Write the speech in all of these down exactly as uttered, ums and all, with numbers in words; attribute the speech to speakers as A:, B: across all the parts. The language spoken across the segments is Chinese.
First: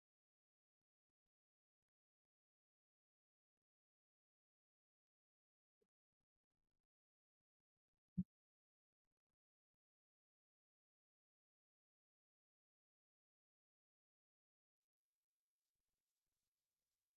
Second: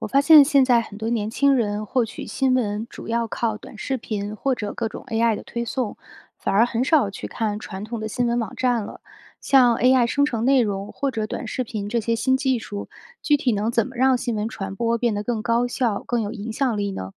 A: 我发现现在很多年轻人获取新闻主要靠短视频或者各种 A I 的推送，反而很少去看传统的新闻网站了。像 A I 生成内容或者短视频这些新技术，具体能怎么让新闻传播变得更高效、更有影响力呢？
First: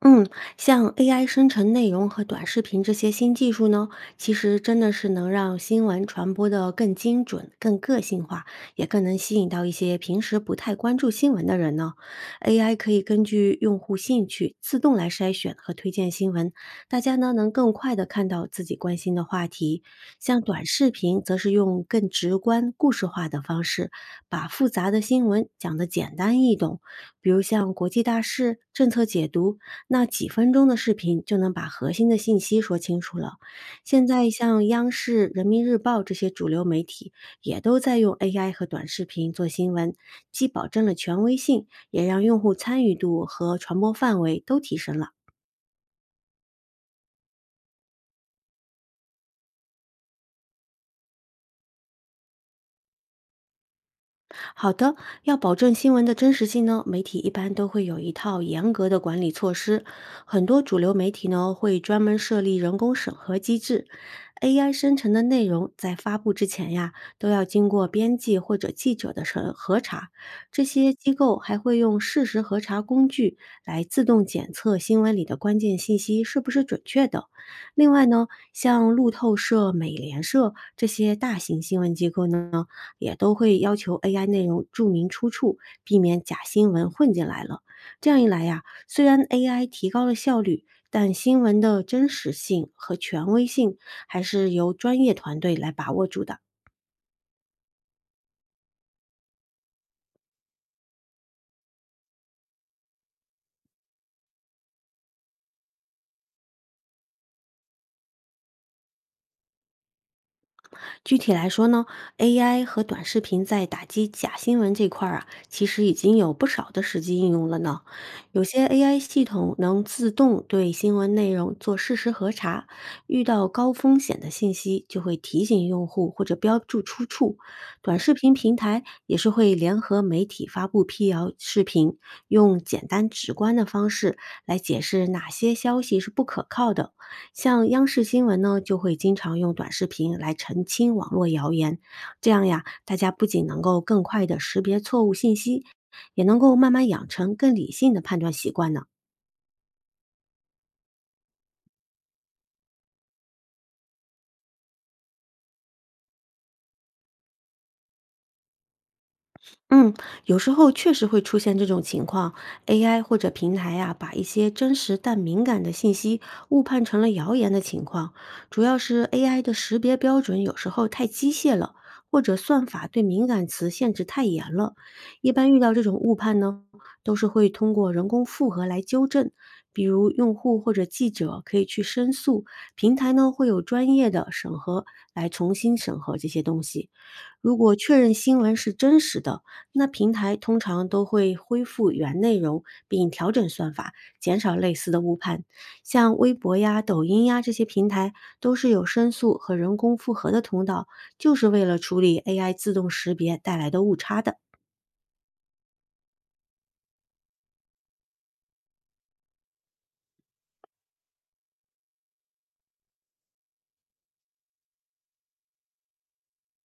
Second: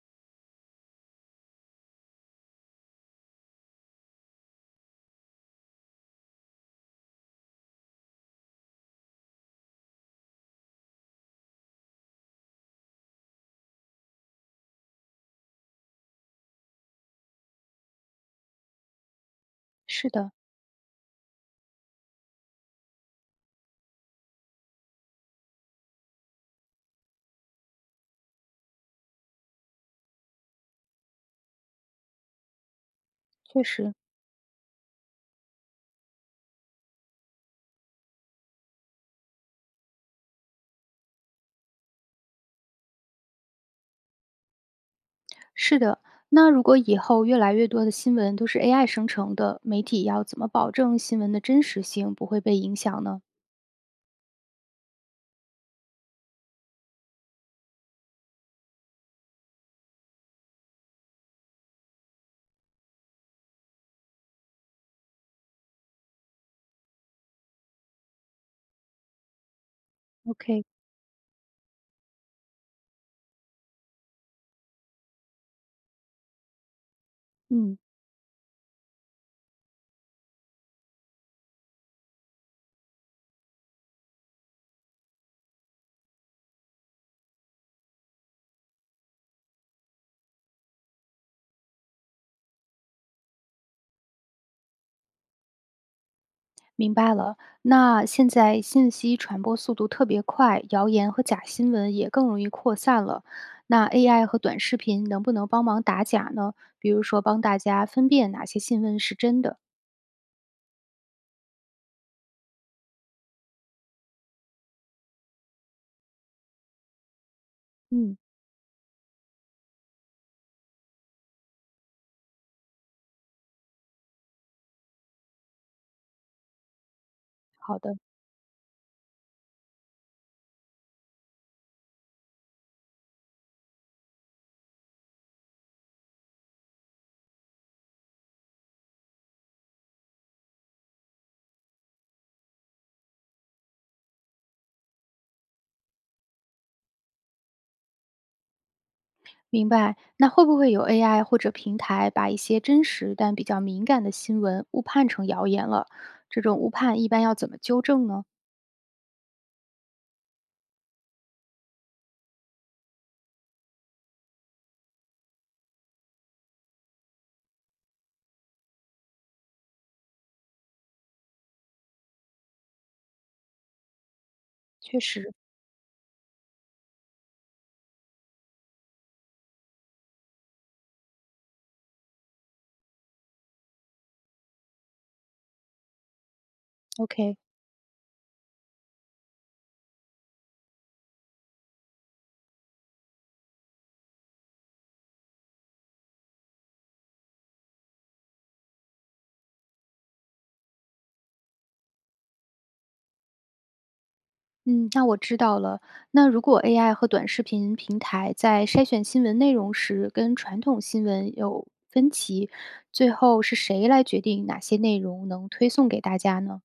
B: 嗯，像 A I 生成内容和短视频这些新技术呢，其实真的是能让新闻传播的更精准、更个性化，也更能吸引到一些平时不太关注新闻的人呢。A I 可以根据用户兴趣自动来筛选和推荐新闻，大家呢能更快的看到自己关心的话题。
A: 是的，
B: 像短视频，则是用更直观、故事化的方式，把复杂的新闻讲得简单易懂，比如像国际大事、政策解读。那几分钟的视频就能把核心的信息说清楚了。
A: 确实
B: 现在像央视、人民日报这些主流媒体也都在用 A I 和短视频做新闻，既保证了权威性，也让用户参与度和传播范围都提升了。
A: 是的。那如果以后越来越多的新闻都是 A I 生成的，媒体要怎么保证新闻的真实性不会被影响呢
B: 好的，要保证新闻的真实性呢，媒体一般都会有一套严格的管理措施。很多主流媒体呢会专门设立人工审核机制，A I 生成的内容在发布之前呀，都要经过编辑或者记者的审核查。
A: ？OK，
B: 这些机构还会用事实核查工具来自动检测新闻里的关键信息是不是准确的。
A: 嗯。
B: 另外呢，像路透社、美联社这些大型新闻机构呢。也都会要求 A I 内容注明出处，避免假新闻混进来了。这样一来呀，虽然 A I 提高了效率，但新闻的真实性和权威性还是由专业团队来把握住的。
A: 明白了。那现在信息传播速度特别快，谣言和假新闻也更容易扩散了。那 A I 和短视频能不能帮忙打假呢？比如说帮大家分辨哪些新闻是真的？
B: 具体来说呢，A I 和短视频在打击假新闻这块儿啊，其实已经有不少的实际应用了呢。
A: 嗯，
B: 有些 A I 系统能自动对新闻内容做事实核查，遇到高风险的信息就会提醒用户或者标注出处。
A: 好的。
B: 短视频平台也是会联合媒体发布辟谣视频，用简单直观的方式来解释哪些消息是不可靠的。像央视新闻呢，就会经常用短视频来澄清网络谣言，这样呀，大家不仅能够更快的识别错误信息，也能够慢慢养成更理性的判断习惯呢。
A: 明白。那会不会有 A I 或者平台把一些真实但比较敏感的新闻误判成谣言了？这种误判一般要怎么纠正呢？
B: 嗯，有时候确实会出现这种情况，A I 或者平台呀、把一些真实但敏感的信息误判成了谣言的情况，主要是 A I 的识别标准有时候太机械了，或者算法对敏感词限制太严了。
A: 确实
B: 一般遇到这种误判呢，都是会通过人工复核来纠正，比如用户或者记者可以去申诉，平台呢会有专业的审核来重新审核这些东西。
A: ，OK。
B: 如果确认新闻是真实的，那平台通常都会恢复原内容，并调整算法，减少类似的误判。像微博呀、抖音呀这些平台，都是有申诉和人工复核的通道，就是为了处理 A I 自动识别带来的误差的。
A: 嗯，那我知道了。那如果 A I 和短视频平台在筛选新闻内容时跟传统新闻有分歧，最后是谁来决定哪些内容能推送给大家呢？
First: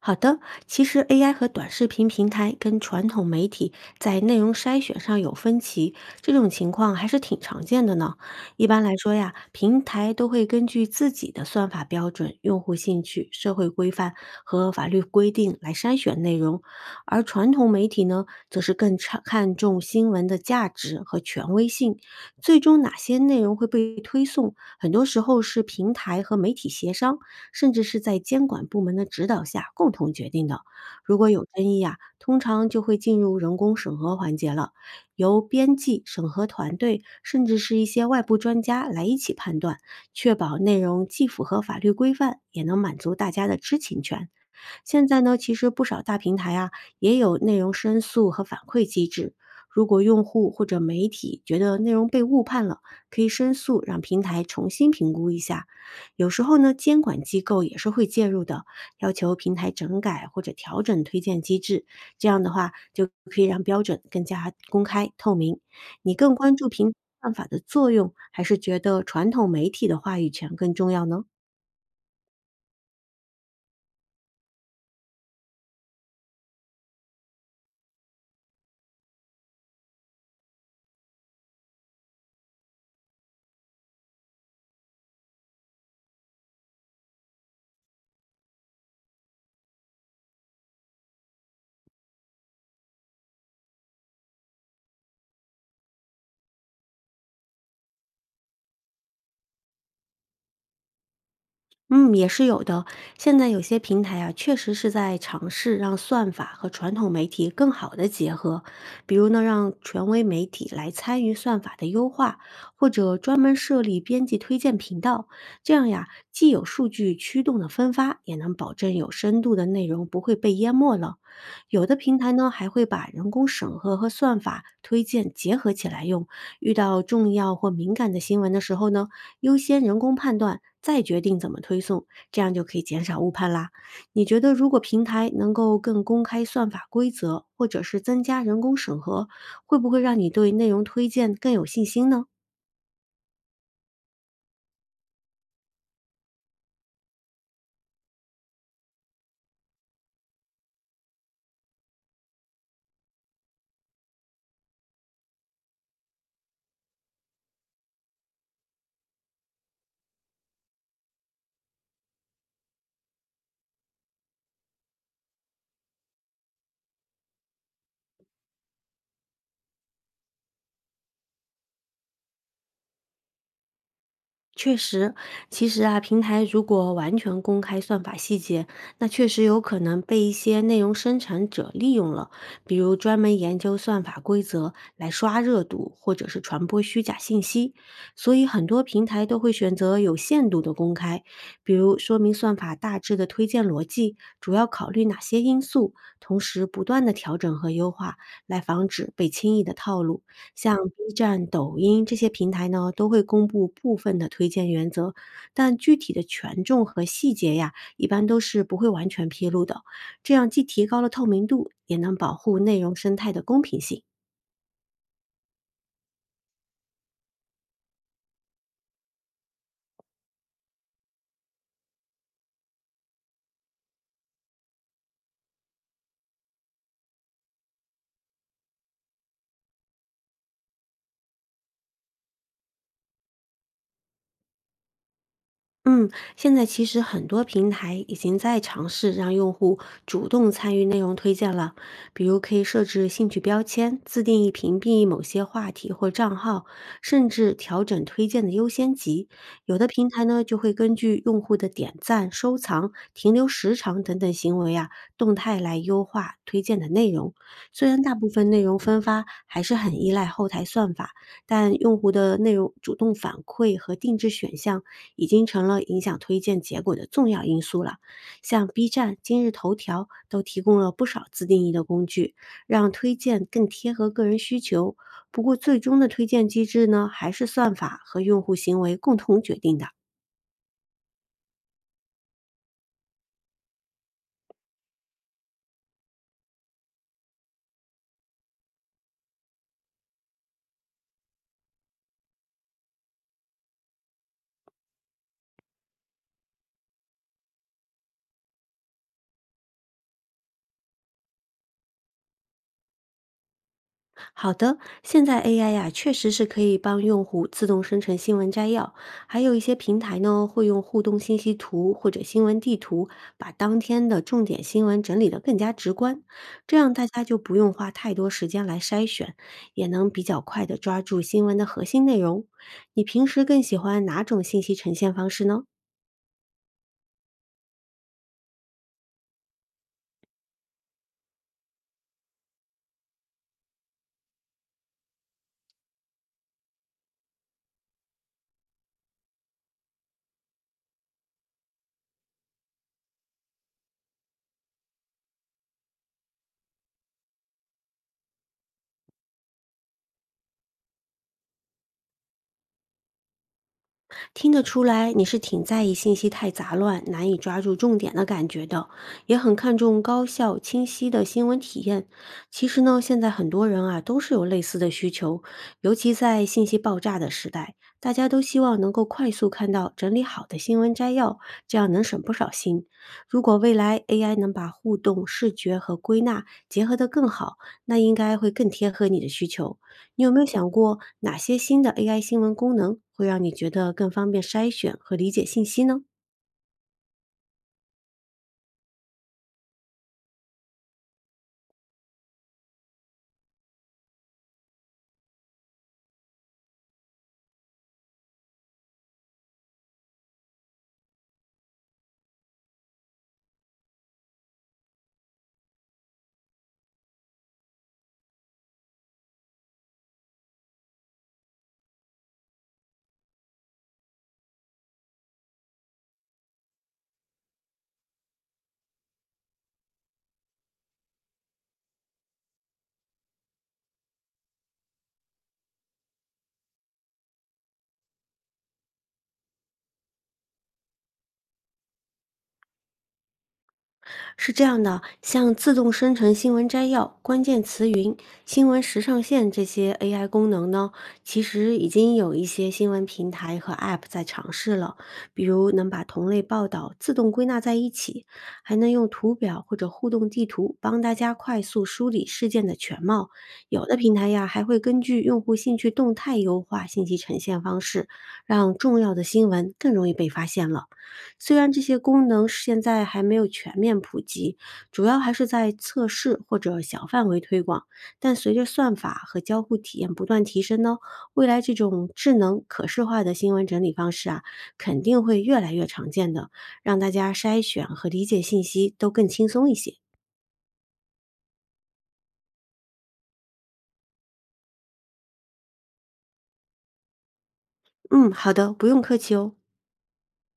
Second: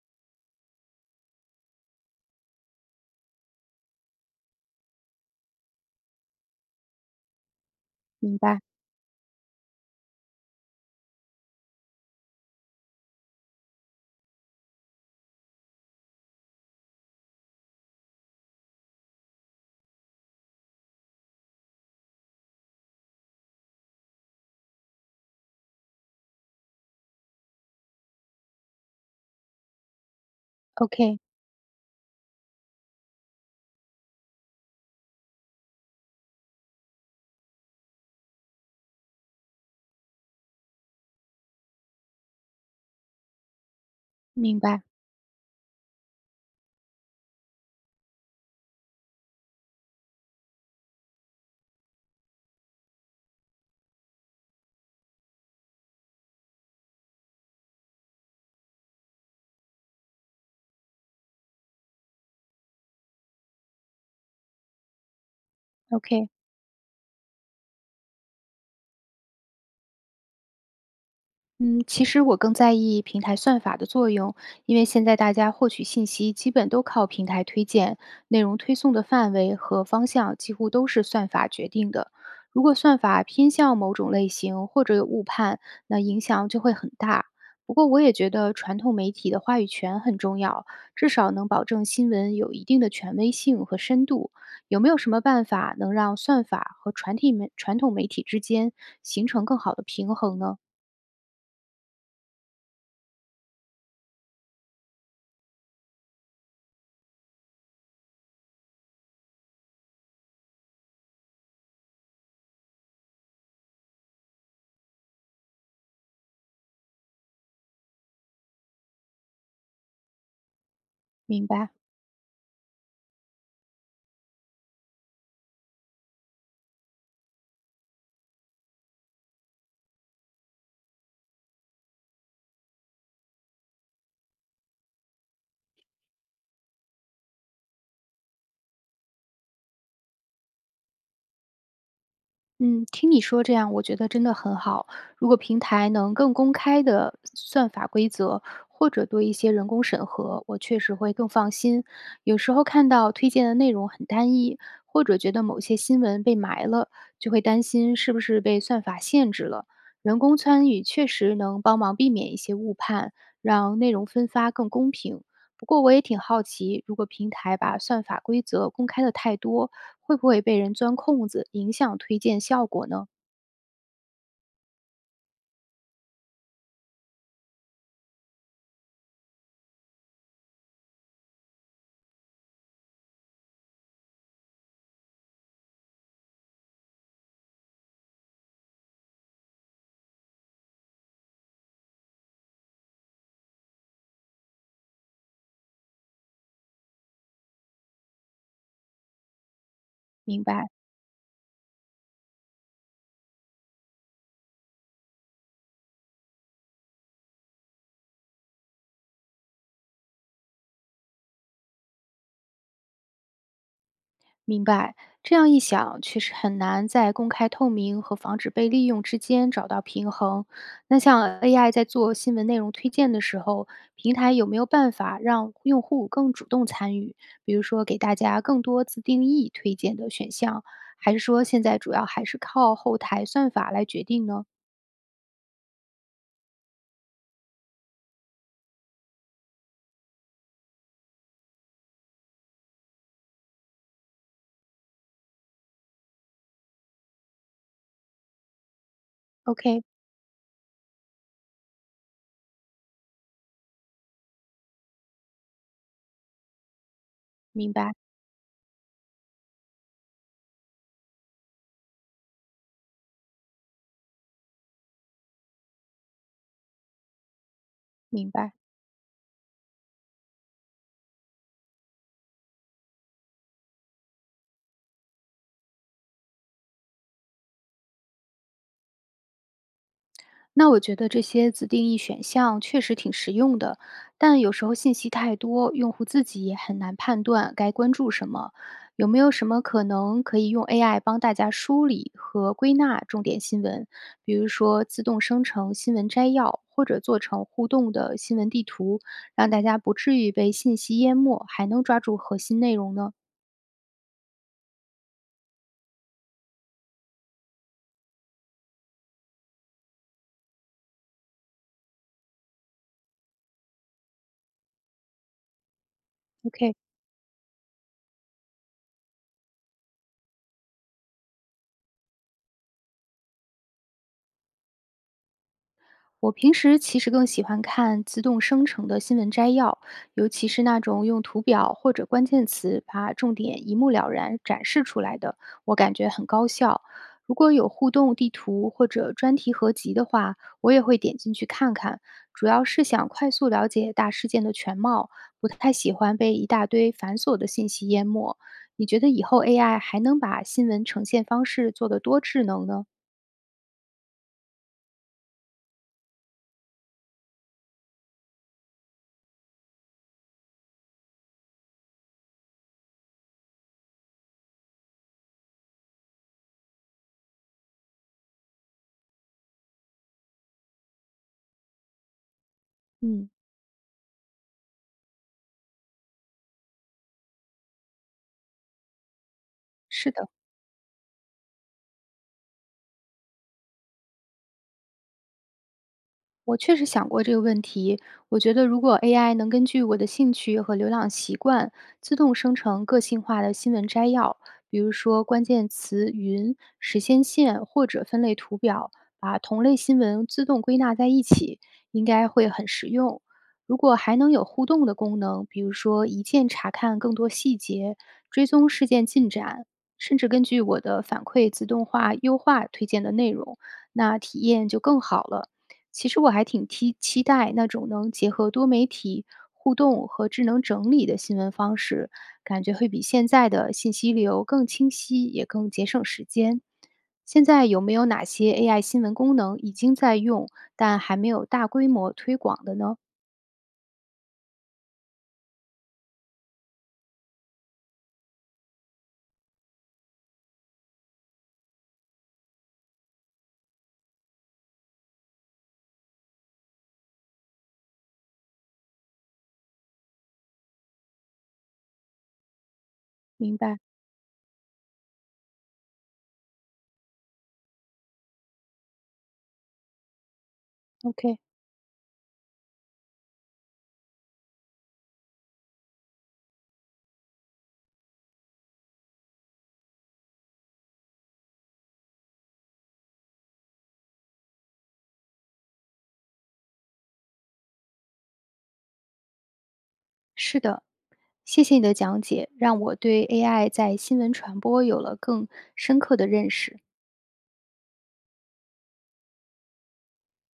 B: 好的，其实 A I 和短视频平台跟传统媒体在内容筛选上有分歧，这种情况还是挺常见的呢。
A: 明白
B: 一般来说呀，平台都会根据自己的算法标准、用户兴趣、社会规范和法律规定来筛选内容，而传统媒体呢，则是更看看重新闻的价值和权威性，最终哪些内容会被推送，很多时候是平台和媒体协商，甚至是在监管部门的指导下共同决定的。如
A: ，OK，
B: 果有争议啊，通常就会进入人工审核环节了，由编辑、审核团队，甚至是一些外部专家来一起判断，确保内容既符合法律规范，也能满足大家的知情权。
A: 明白
B: 现在呢，其实不少大平台啊也有内容申诉和反馈机制。如果用户或者媒体觉得内容被误判了，可以申诉，让平台重新评估一下。有时候呢，监管机构也是会介入的，要求平台整改或者调整推荐机制。这样的话，就可以让标准更加公开透明。你
A: ，OK。
B: 更关注平台算法的作用，还是觉得传统媒体的话语权更重要呢？
A: 嗯，其实我更在意平台算法的作用，因为现在大家获取信息基本都靠平台推荐，内容推送的范围和方向几乎都是算法决定的。如果算法偏向某种类型或者有误判，那影响就会很大。不过，我也觉得传统媒体的话语权很重要，至少能保证新闻有一定的权威性和深度。有没有什么办法能让算法和传体媒传统媒体之间形成更好的平衡呢？
B: 嗯，也是有的。现在有些平台啊，确实是在尝试让算法和传统媒体更好的结合，比如呢，让权威媒体来参与算法的优化，或者专门设立编辑推荐频道。这样呀，既有数据驱动的分发，也能保证有深度的内容不会被淹没了。
A: 明白。
B: 有的平台呢，还会把人工审核和算法推荐结合起来用，遇到重要或敏感的新闻的时候呢，优先人工判断，再决定怎么推送，这样就可以减少误判啦。你觉得如果平台能够更公开算法规则，或者是增加人工审核，会不会让你对内容推荐更有信心呢？
A: 嗯，听你说这样，我觉得真的很好。如果平台能更公开的算法规则，或者多一些人工审核，我确实会更放心。有时候看到推荐的内容很单一，或者觉得某些新闻被埋了，就会担心是不是被算法限制了。人工参与确实能帮忙避免一些误判，让内容分发更公平。不过我也挺好奇，如果平台把算法规则公开的太多，会不会被人钻空子，影响推荐效果呢？
B: 确实，其实啊，平台如果完全公开算法细节，那确实有可能被一些内容生产者利用了，比如专门研究算法规则来刷热度，或者是传播虚假信息。所以很多平台都会选择有限度的公开，比如说明算法大致的推荐逻辑，主要考虑哪些因素，同时不断的调整和优化，来防止被轻易的套路。
A: 明白，
B: 像 B 站、抖音这些平台呢，都会公布部分的推荐原则，但具体的权重和细节呀，一般都是不会完全披露的。这样既提高了透明度，也能保护内容生态的公平性。
A: 明白。这样一想，确实很难在公开透明和防止被利用之间找到平衡。那像 A I 在做新闻内容推荐的时候，平台有没有办法让用户更主动参与？比如说，给大家更多自定义推荐的选项，还是说现在主要还是靠后台算法来决定呢
B: 嗯，现在其实很多平台已经在尝试让用户主动参与内容推荐了，比如可以设置兴趣标签，自定义屏蔽某些话题或账号，甚至调整推荐的优先级。有
A: ？OK，
B: 的平台呢，就会根据用户的点赞、收藏、停留时长等等行为啊，动态来优化推荐的内容。
A: 明
B: 虽
A: 白，
B: 然大部分内容分发还是很依赖后台算法。但用户的内容主动反馈和定制选项已经成了影响推荐结果的重要因素了。
A: 明白。
B: 像 B 站、今日头条都提供了不少自定义的工具，让推荐更贴合个人需求。不过，最终的推荐机制呢，还是算法和用户行为共同决定的。
A: 那我觉得这些自定义选项确实挺实用的，但有时候信息太多，用户自己也很难判断该关注什么。有没有什么可能可以用 A I 帮大家梳理和归纳重点新闻？比如说自动生成新闻摘要，或者做成互动的新闻地图，让大家不至于被信息淹没，还能抓住核心内容呢
B: 好的，现在 A I 呀、确实是可以帮用户自动生成新闻摘要，还有一些平台呢会用互动信息图或者新闻地图，把当天的重点新闻整理得更加直观，
A: ？OK，
B: 这样大家就不用花太多时间来筛选，也能比较快地抓住新闻的核心内容。你平时更喜欢哪种信息呈现方式呢？
A: 我平时其实更喜欢看自动生成的新闻摘要，尤其是那种用图表或者关键词把重点一目了然展示出来的，我感觉很高效。如果有互动地图或者专题合集的话，我也会点进去看看，主要是想快速了解大事件的全貌，不太喜欢被一大堆繁琐的信息淹没。你觉得以后 A I 还能把新闻呈现方式做得多智能呢？
B: 听得出来你是挺在意信息太杂乱、难以抓住重点的感觉的，也很看重高效、清晰的新闻体验。其实呢，现在很多人啊都是有类似的需求，尤其在信息爆炸的时代，大家都希望能够快速看到整理好的新闻摘要，这样能省不少心。
A: 嗯，
B: 如果未来 A I 能把互动、视觉和归纳结合得更好，那应该会更贴合你的需求。
A: 是
B: 你
A: 的。
B: 有没有想过哪些新的 A I 新闻功能会让你觉得更方便筛选和理解信息呢？
A: 我确实想过这个问题。我觉得，如果 A I 能根据我的兴趣和浏览习惯，自动生成个性化的新闻摘要，比如说关键词“云”、“时间线”或者分类图表，把同类新闻自动归纳在一起，应该会很实用。如果还能有互动的功能，比如说一键查看更多细节、追踪事件进展，甚至根据我的反馈自动化优化推荐的内容，那体验就更好了。其实我还挺期期待那种能结合多媒体互动和智能整理的新闻方式，感觉会比现在的信息流更清晰，也更节省时间。现在有没有哪些 A I 新闻功能已经在用，但还没有大规模推广的呢？
B: 是这样的，像自动生成新闻摘要、关键词云、新闻时尚线这些 A I 功能呢，其实已经有一些新闻平台和 A P P 在尝试了，比如能把同类报道自动归纳在一起，还能用图表或者互动地图帮大家快速梳理事件的全貌。
A: 明白
B: 有的平台呀，还会根据用户兴趣动态优化信息呈现方式，让重要的新闻更容易被发现了。
A: ，OK，
B: 虽然这些功能现在还没有全面普及，主要还是在测试或者小范围推广，但随着算法和交互体验不断提升呢，未来这种智能可视化的新闻整理方式啊，肯定会越来越常见的，让大家筛选和理解信息都更轻松一些。
A: 是的，谢谢你的讲解，让我对 A I 在新闻传播有了更深刻的认识。
B: 嗯，好的，不用客气哦。